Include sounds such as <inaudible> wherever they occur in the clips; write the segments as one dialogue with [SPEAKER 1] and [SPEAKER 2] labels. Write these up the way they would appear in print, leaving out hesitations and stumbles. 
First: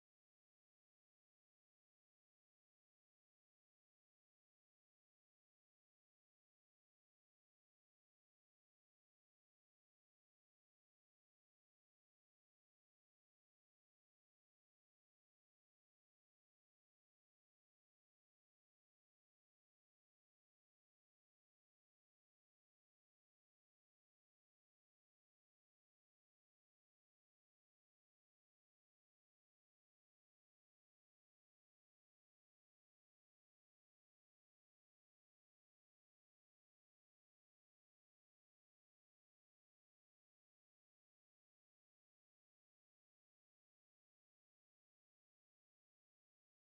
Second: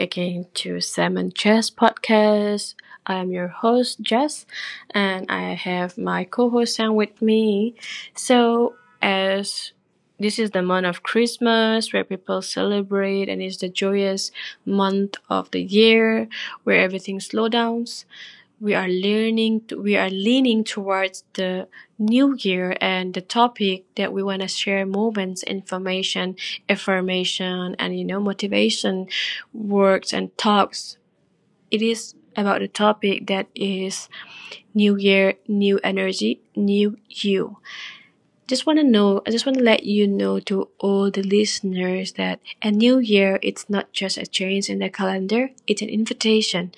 [SPEAKER 1] again to Salmon Jess podcast. I am your host Jess, and I have my co-host Sam with me. So, as this is the month of Christmas where people celebrate and it's the joyous month of the year where everything slows down, we are leaning towards the new year. And the topic that we want to share, moments, information, affirmation, and motivation, works and talks, it is about the topic that is new year, new energy, new you. Just want to know, I just want to let you know to all the listeners that a new year, it's not just a change in the calendar, it's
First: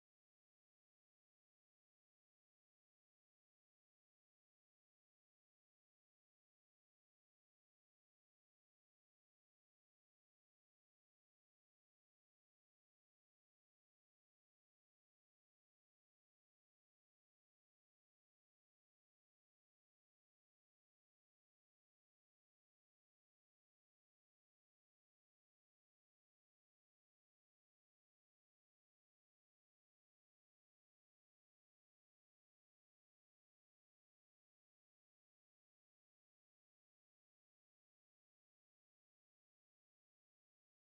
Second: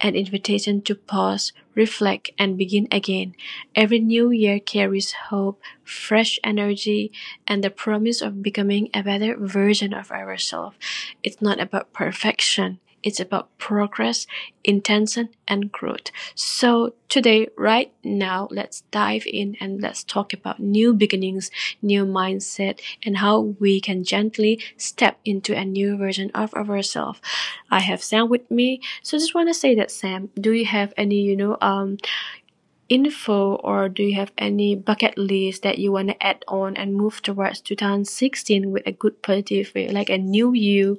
[SPEAKER 1] an invitation to pause, reflect, and begin again. Every new year carries hope, fresh energy, and the promise of becoming a better version of ourselves. It's not about perfection, it's about progress, intention, and growth. So, today, right now, let's dive in and let's talk about new beginnings, new mindset, and how we can gently step into a new version of ourselves. I have Sam with me. So, I just want to say that, Sam, do you have any, info, or do you have any bucket list that you want to add on and move towards 2016 with a good positive way, like a new you,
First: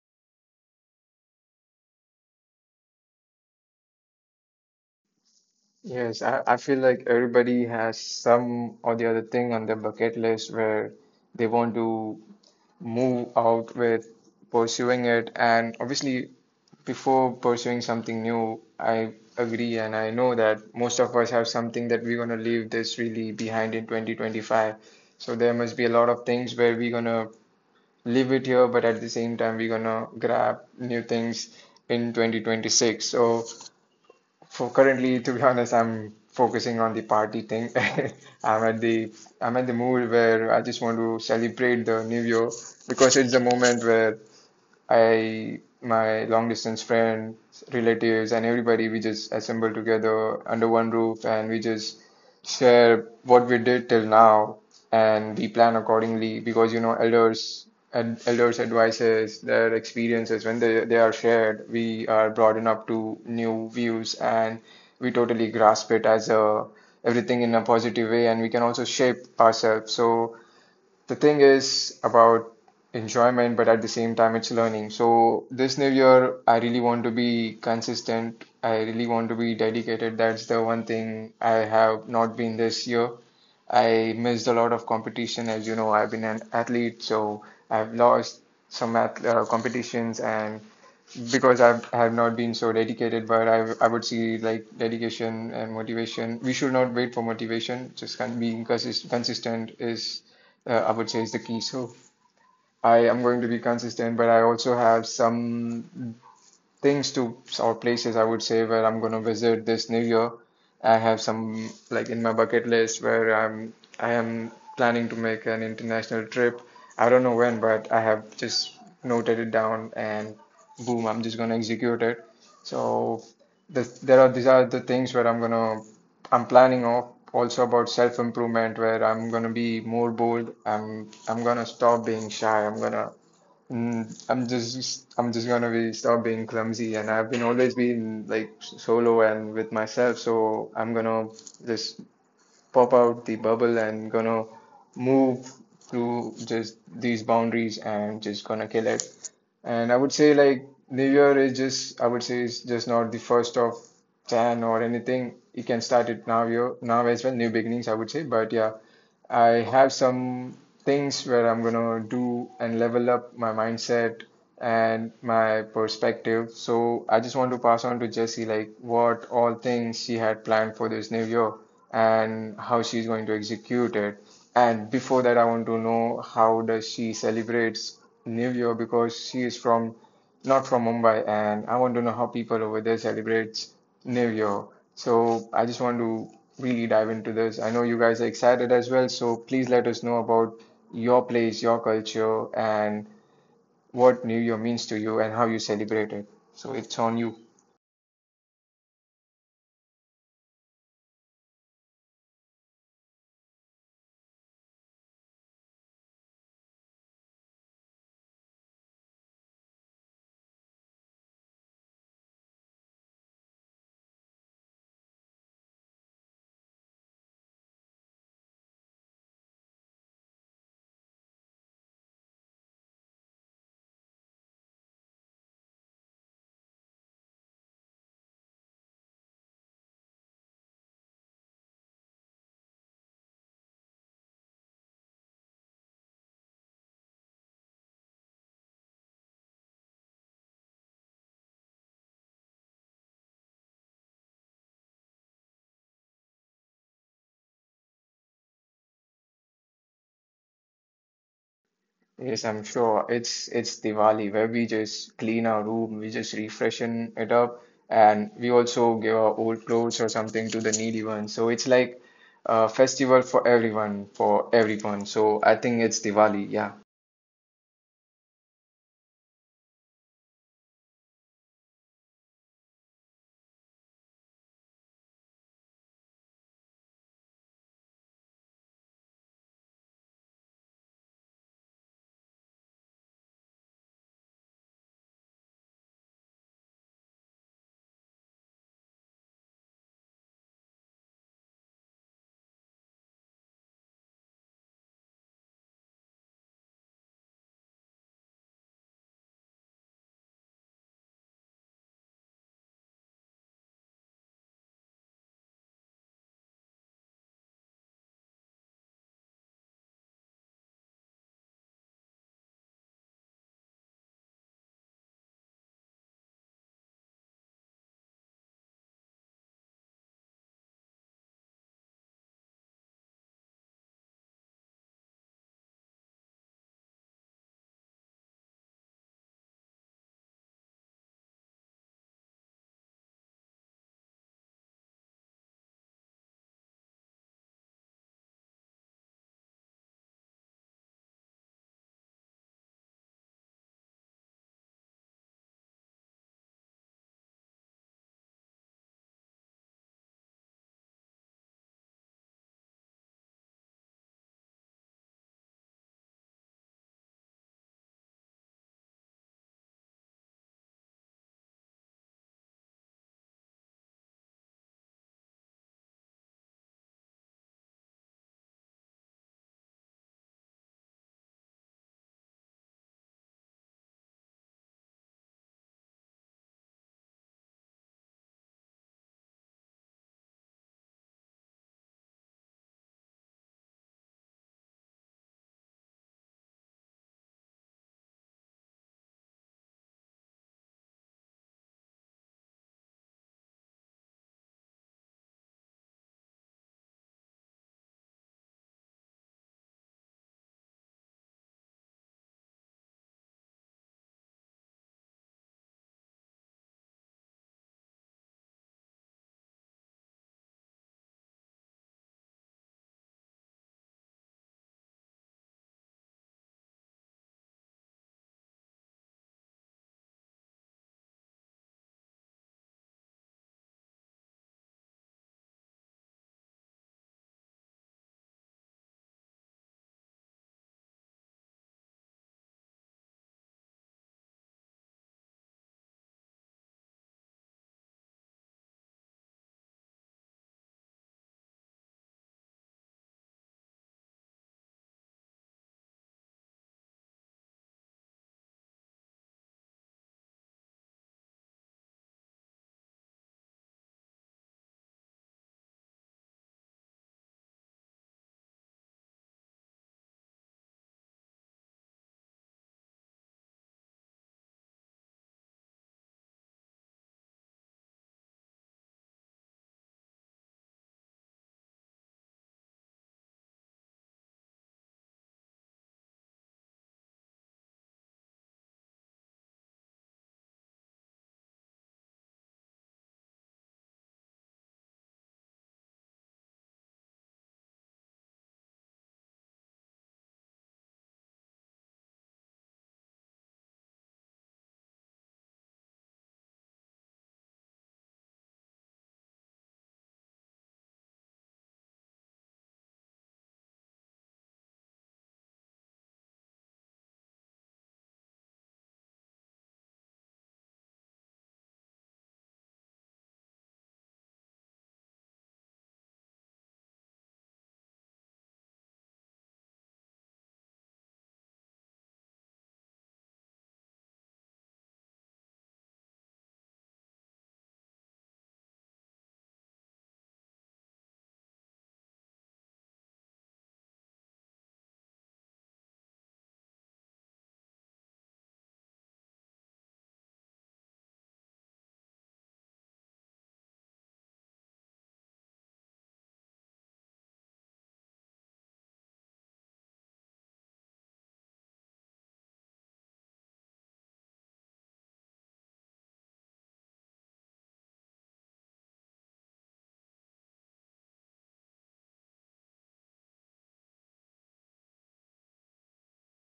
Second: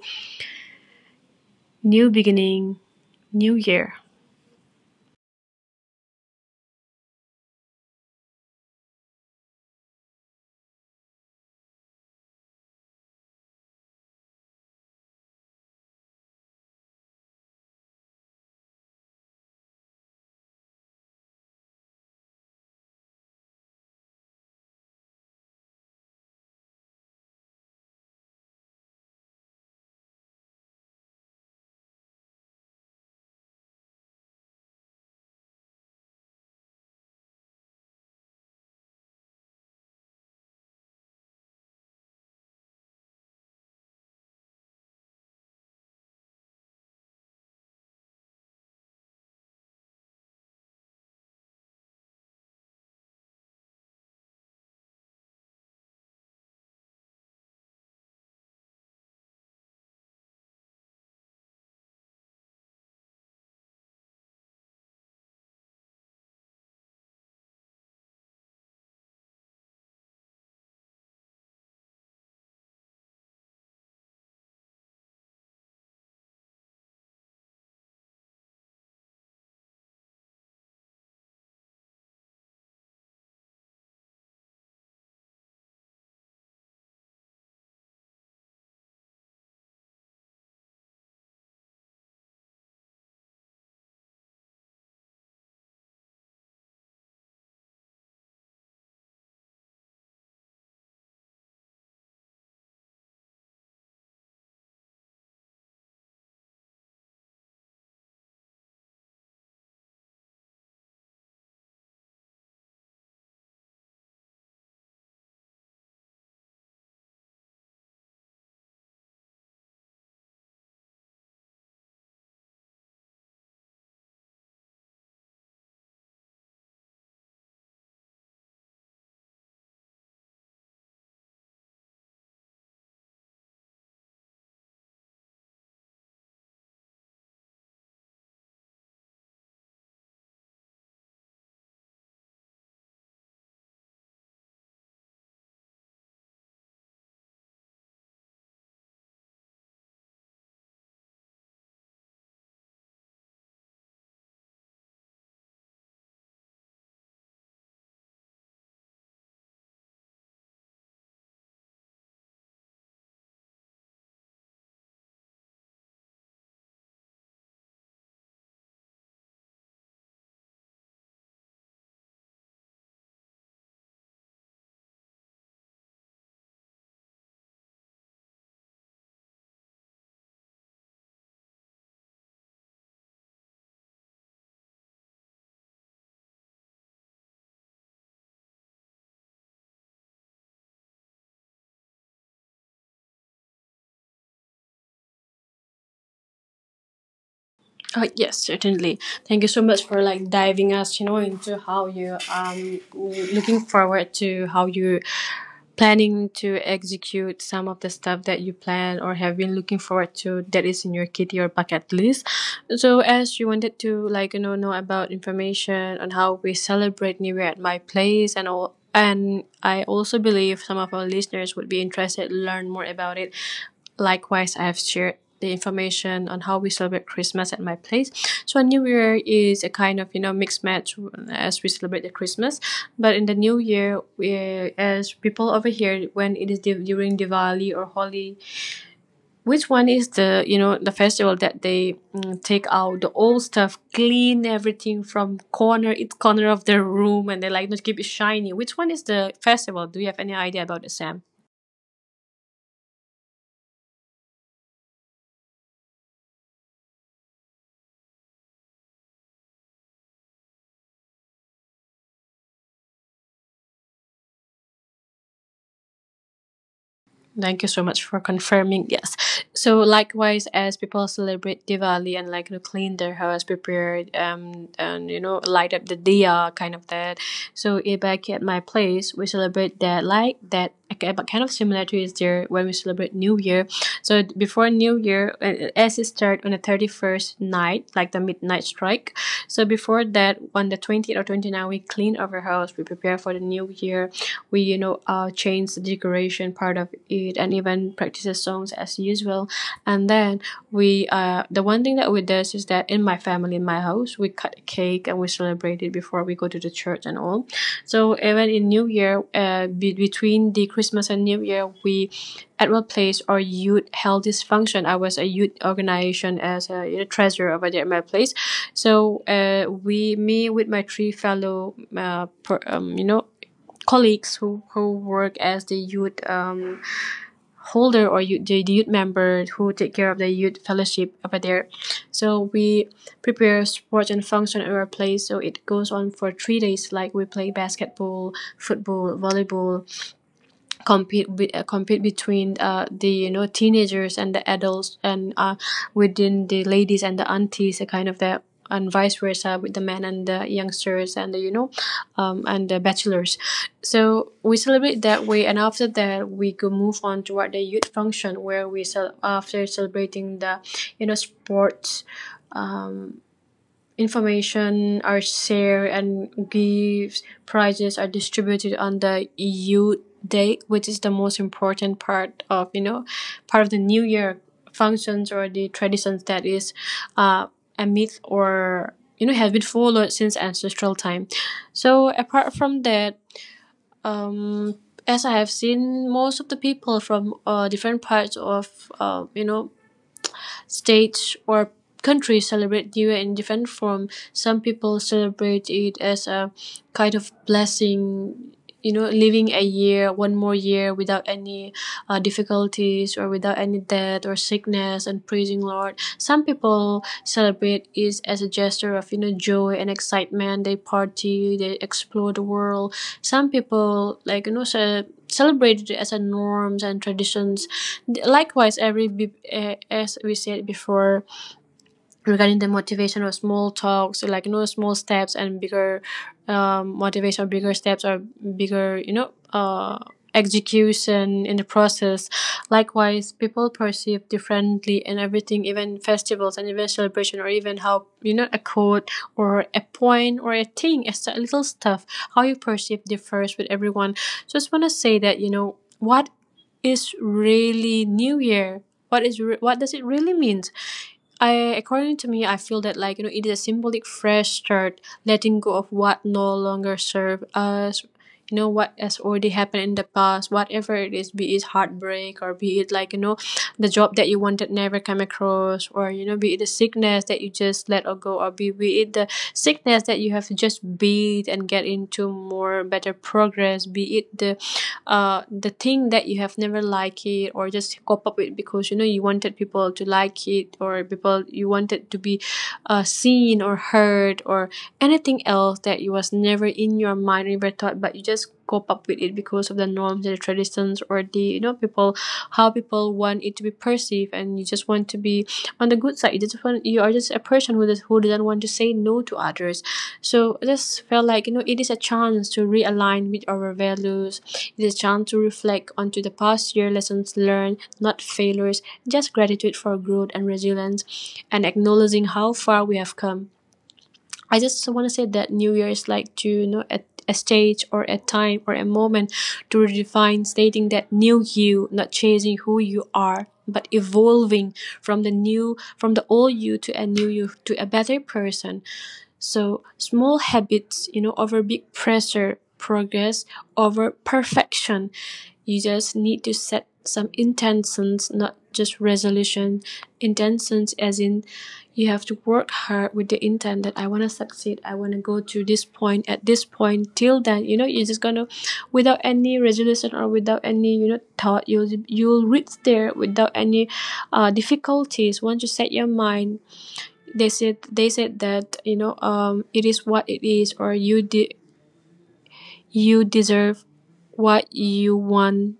[SPEAKER 1] new beginning, new year?
[SPEAKER 2] Yes, I feel like everybody has some or the other thing on their bucket list where they want to move out with pursuing it. And obviously, before pursuing something new, I agree and I know that most of us have something that we're going to leave this really behind in 2025. So there must be a lot of things where we're going to leave it here, but at the same time, we're going to grab new things in 2026. So for currently, to be honest, I'm focusing on the party thing. <laughs> I'm at the I'm at the mood where I just want to celebrate the new year because it's the moment where my long distance friends, relatives, and everybody, we just assemble together under one roof and we just share what we did till now, and we plan accordingly because elders and elders advices their experiences. When they are shared, we are broadened up to new views, and we totally grasp it as a everything in a positive way, and we can also shape ourselves. So the thing is about enjoyment, but at the same time, it's learning. So this new year, I really want to be consistent. I really want to be dedicated. That's the one thing I have not been this year. I missed a lot of competition. As you know, I've been an athlete, so I've lost some ath competitions, and because I have not been so dedicated, but I would see like dedication and motivation. We should not wait for motivation. Just con being consistent is, I would say, is the key. So I am going to be consistent, but I also have some things to or places, I would say, where I'm going to visit this new year. I have some like in my bucket list where I am planning to make an international trip. I don't know when, but I have just noted it down, and boom, I'm just going to execute it. So this, there are these are the things where I'm going to I'm planning off also about self improvement, where I'm going to be more bold. I'm going to stop being shy. I'm going to I'm just gonna be stop being clumsy, and I've been always been like solo and with myself, so I'm gonna just pop out the bubble and gonna move through just these boundaries and just gonna kill it. And I would say like New Year is just, I would say, it's just not the 1st of Jan or anything. You can start it now, year now as well, new beginnings, I would say. But yeah, I have some things where I'm gonna do and level up my mindset and my perspective. So I just want to pass on to Jessie like what all things she had planned for this new year and how she's going to execute it. And before that, I want to know how does she celebrates New Year, because she is from not from Mumbai, and I want to know how people over there celebrate New Year. So I just want to really dive into this. I know you guys are excited as well, so please let us know about your place, your culture, and what New Year means to you and how you celebrate it. So it's on you.
[SPEAKER 1] Yes, certainly. Thank you so much for like diving us, into how you looking forward to how you planning to execute some of the stuff that you plan or have been looking forward to that is in your kitty or bucket list. So as you wanted to, like know about information on how we celebrate New Year at my place and all, and I also believe some of our listeners would be interested to learn more about it. Likewise, I have shared the information on how we celebrate Christmas at my place. So New Year is a kind of mixed match, as we celebrate the Christmas, but in the New Year, we, as people over here, when it is during Diwali or Holi, which one is the you know the festival that they take out the old stuff, clean everything from corner each corner of the room, and they like not keep it shiny. Which one is the festival? Do you have any idea about it, Sam?
[SPEAKER 2] Yes, I'm sure. It's Diwali, where we just clean our room, we just refreshen it up, and we also give our old clothes or something to the needy ones. So it's like a festival for everyone, for everyone. So I think it's Diwali, yeah.
[SPEAKER 1] Thank you so much for confirming. Yes. So likewise, as people celebrate Diwali and like to clean their house, prepare and light up the diya kind of that. So back at my place, we celebrate that like that. Okay, but kind of similar to is there when we celebrate New Year. So before New Year, as it start on the 31st night, like the midnight strike. So before that, on the 20th or twenty ninth, we clean our house. We prepare for the New Year. We change the decoration part of it, and even practices songs as usual. And then we the one thing that we did is that, in my house, we cut a cake and we celebrate it before we go to the church and all. So even in new year, between the Christmas and new year, we at what place our youth held this function. I was a youth organization as a treasurer over there at my place. So we me with my three fellow per, you know colleagues, who work as the youth holder, or the youth member, who take care of the youth fellowship over there. So we prepare sports and function at our place. So it goes on for 3 days. Like we play basketball, football, volleyball, compete between the teenagers and the adults, and within the ladies and the aunties a kind of that, and vice versa with the men and the youngsters and the and the bachelors. So we celebrate that way, and after that we go move on toward the youth function, where we after celebrating the sports, information are shared and gifts, prizes are distributed on the eu day, which is the most important part of the new year functions or the traditions that is uh, a myth, or has been followed since ancestral time. So apart from that, um as I have seen, most of the people from different parts of states or countries celebrate New Year in different form. Some people celebrate it as a kind of blessing, living a year, one more year without any difficulties or without any death or sickness, and praising Lord. Some people celebrate it as a gesture of, joy and excitement. They party, they explore the world. Some people, like, celebrate it as a norms and traditions. Likewise, as we said before, regarding the motivation or small talks, like small steps and bigger motivation, bigger steps, or bigger execution in the process. Likewise, people perceive differently in everything, even festivals and even celebration, or even how a quote or a point or a thing, a little stuff, how you perceive differs with everyone. So, just want to say that, what is really new year, what does it really mean? I according to me, I feel that, like it is a symbolic fresh start, letting go of what no longer serve us. You know what has already happened in the past, whatever it is, be it heartbreak, or be it, like the job that you wanted never come across, or be it the sickness that you just let or go, or be it the sickness that you have to just beat and get into more better progress, be it the thing that you have never liked it, or just cope up with because, you wanted people to like it, or people you wanted to be seen or heard, or anything else that it was never in your mind, never thought, but you just cope up with it because of the norms and the traditions, or the people, how people want it to be perceived, and you just want to be on the good side. You just want you are just a person who doesn't want to say no to others. So I just felt like, it is a chance to realign with our values. It's a chance to reflect onto the past year, lessons learned, not failures, just gratitude for growth and resilience, and acknowledging how far we have come. I just want to say that New Year is like, to at a stage or a time or a moment to redefine, stating that new you, not chasing who you are, but evolving from the new from the old you to a new you, to a better person. So small habits, over big pressure, progress over perfection. You just need to set some intentions, not just resolution. Intentions as in, you have to work hard with the intent that I wanna succeed, I wanna go to this point at this point. Till then, you're just gonna, without any resolution or without any, thought, you'll reach there without any difficulties. Once you set your mind, they said that, it is what it is, or you deserve what you want,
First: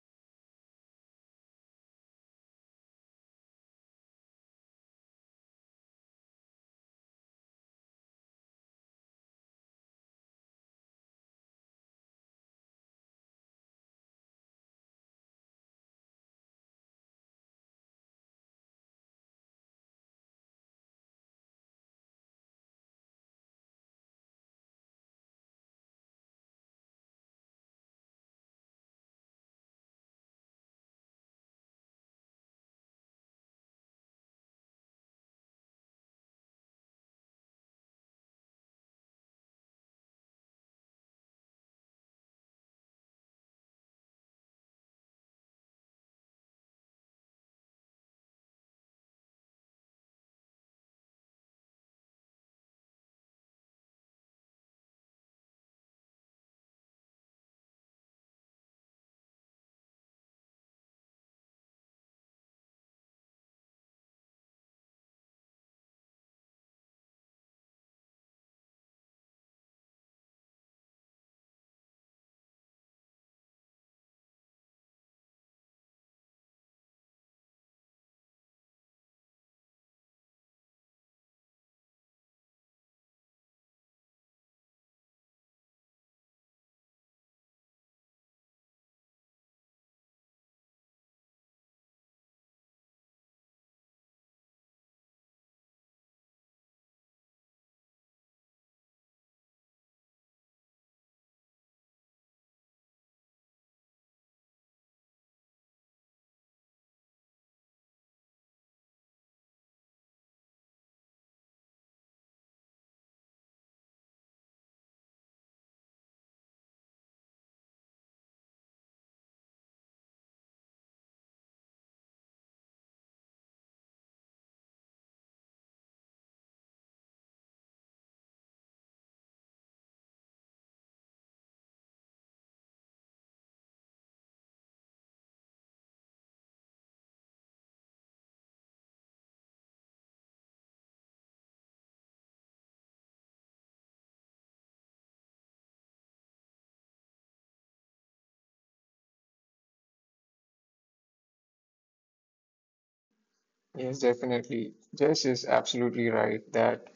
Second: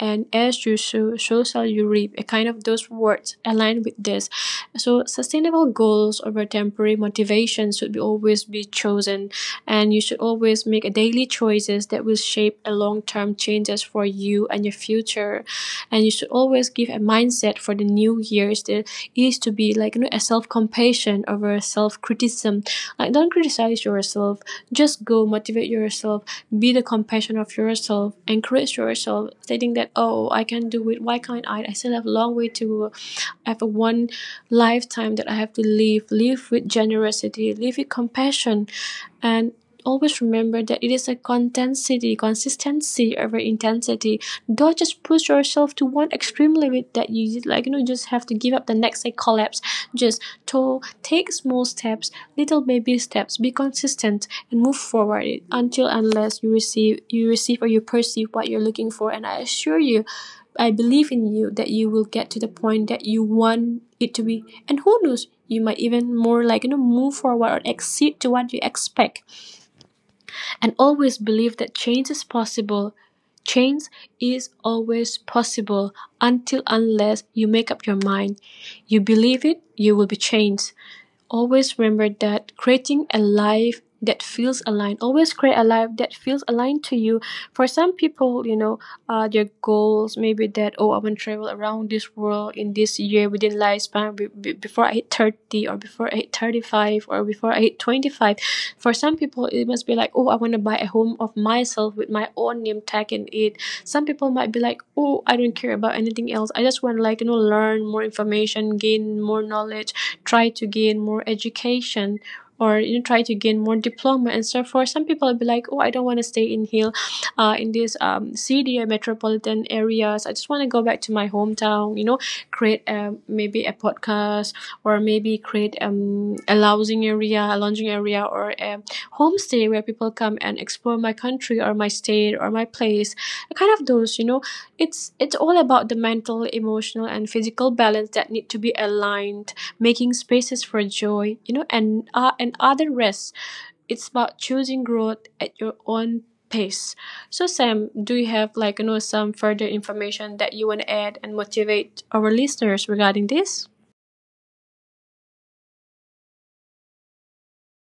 [SPEAKER 1] and as you sow, so shall you reap. A kind of those words align with this. So sustainable goals over temporary motivation should be always be chosen, and you should always make a daily choices that will shape a long term changes for you and your future. And you should always give a mindset for the new years that is to be like, a self compassion over self criticism. Like, don't criticize yourself. Just go motivate yourself. Be the compassion of yourself. Encourage yourself, stating that, oh, I can do it. Why can't I? I still have a long way to go. I have a one lifetime that I have to live. Live with generosity. Live with compassion, and always remember that it is consistency over intensity. Don't just push yourself to one extreme limit that you, like you know just have to give up the next day, collapse. Just to take small steps, little baby steps, be consistent and move forward, until unless you receive, or you perceive what you're looking for. And I assure you, I believe in you that you will get to the point that you want it to be. And who knows, you might even more move forward or exceed to what you expect, and always believe that change is possible. Change is always possible until unless you make up your mind. You believe it, you will be changed. Always remember that creating a life that feels aligned. Always create a life that feels aligned to you. For some people, you know, their goals maybe that, oh, I want to travel around this world in this year within lifespan before I hit 30, or before I hit 35, or before I hit 25. For some people, it must be like, oh, I want to buy a home of myself with my own name tag in it. Some people might be like, oh, I don't care about anything else. I just want to learn more information, gain more knowledge, try to gain more education, or you know, try to gain more diploma and so forth. Some people will be like, oh, I don't want to stay in here, in this city or metropolitan areas. I just want to go back to my hometown. You know, create maybe a podcast, or maybe create a lounging area, or a homestay where people come and explore my country or my state or my place, kind of those you know. It's all about the mental, emotional and physical balance that need to be aligned, making spaces for joy you know, and and other rest. It's about choosing growth at your own pace. So Sam, do you have some further information that you want to add and motivate our listeners regarding this?
[SPEAKER 2] Yes, definitely. Jess is absolutely right that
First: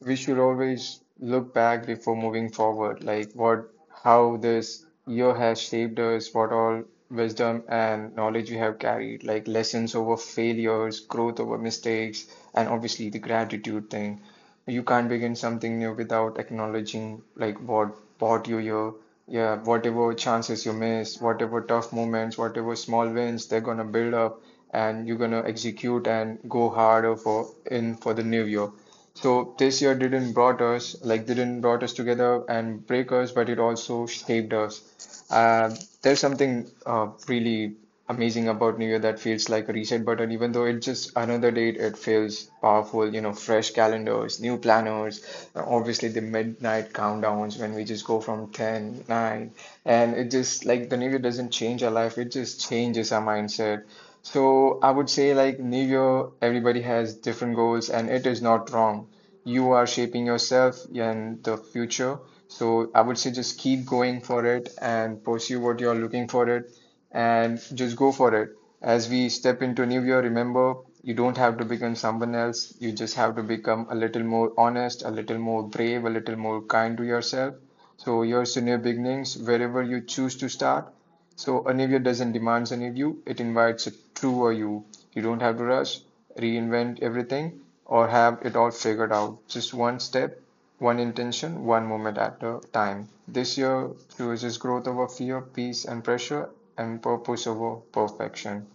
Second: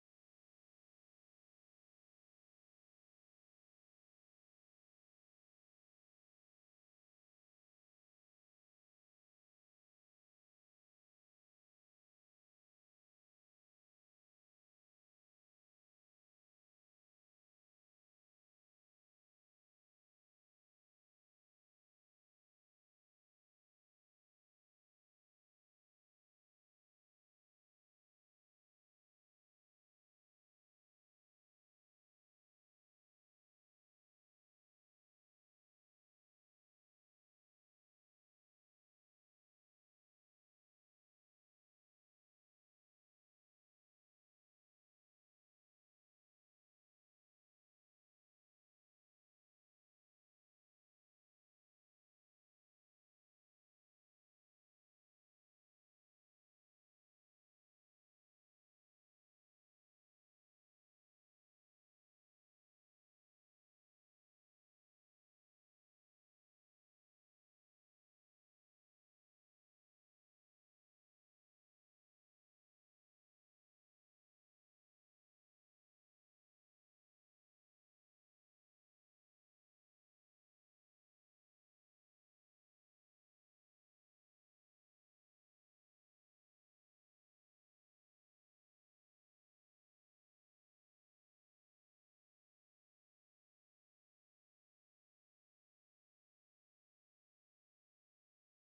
[SPEAKER 2] we should always look back before moving forward, like what, how this year has shaped us, what all wisdom and knowledge we have carried, like lessons over failures, growth over mistakes, and obviously the gratitude thing. You can't begin something new without acknowledging like what brought you here. Yeah, whatever chances you miss, whatever tough moments, whatever small wins, they're gonna build up, and you're gonna execute and go harder for the new year. So this year didn't brought us together and break us, but it also shaped us. Uh, there's something really amazing about New Year that feels like a reset button, even though it's just another date. It feels powerful, fresh calendars, new planners, obviously the midnight countdowns when we just go from 10, 9, and it just like the New Year doesn't change our life. It just changes our mindset. So I would say like New Year, everybody has different goals, and it is not wrong. You are shaping yourself and the future. So I would say just keep going for it and pursue what you're looking for it, and just go for it. As we step into New Year, remember you don't have to become someone else. You just have to become a little more honest, a little more brave, a little more kind to yourself. So here's to new beginnings, wherever you choose to start. So a new year doesn't demand a new you, it invites a truer you. You don't have to rush, reinvent everything, or have it all figured out. Just one step, one intention, one moment at a time. This year chooses growth over fear, peace and pressure, and purpose over perfection.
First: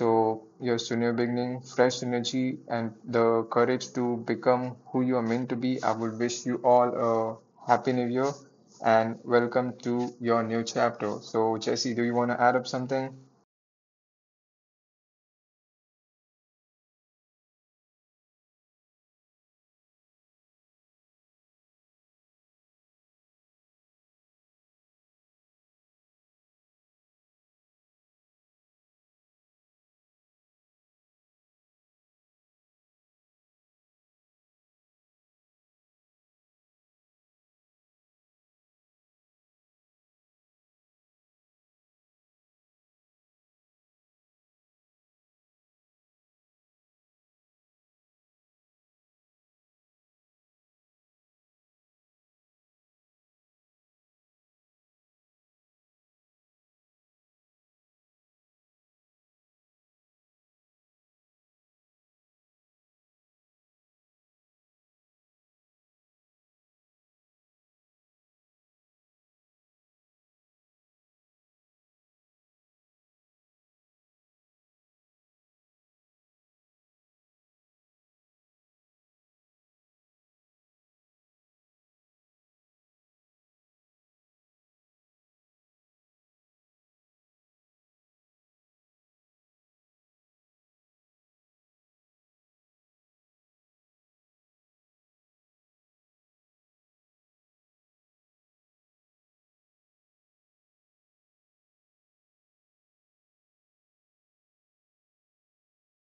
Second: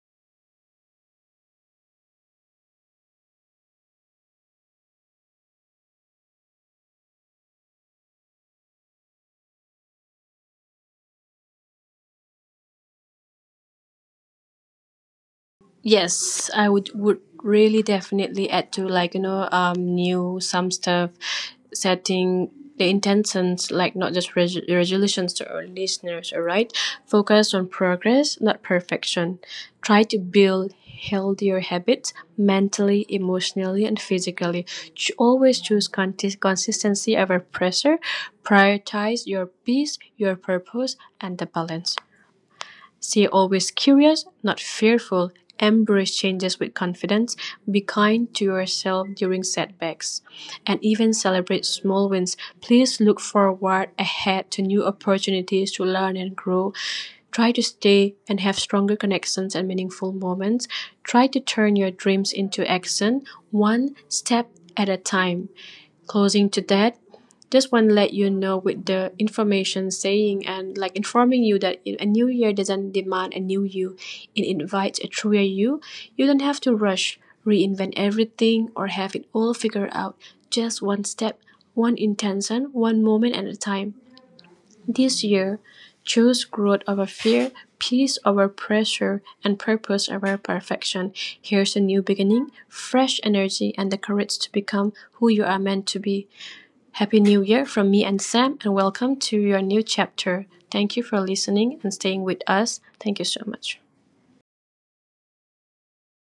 [SPEAKER 2] So, yes, so new beginning, fresh energy, and the courage to become who you are meant to be. I would wish you all a happy new year, and welcome to your new chapter. So, Jesse, do you want to add up something?
[SPEAKER 1] Yes, I would really definitely add to new some stuff, setting the intentions, like not just resolutions to our listeners. All right, focus on progress, not perfection. Try to build healthier habits mentally, emotionally, and physically. Always choose consistency over pressure. Prioritize your peace, your purpose, and the balance. Stay always curious, not fearful. Embrace changes with confidence. Be kind to yourself during setbacks. And even celebrate small wins. Please look forward ahead to new opportunities to learn and grow. Try to stay and have stronger connections and meaningful moments. Try to turn your dreams into action, one step at a time. Closing to that, just want to let you know with the information saying and like informing you that a new year doesn't demand a new you, it invites a truer you. You don't have to rush, reinvent everything, or have it all figured out. Just one step, one intention, one moment at a time. This year, choose growth over fear, peace over pressure, and purpose over perfection. Here's a new beginning, fresh energy, and the courage to become who you are meant to be. Happy New Year from me and Sam, and welcome to your new chapter. Thank you for listening and staying with us. Thank you so much.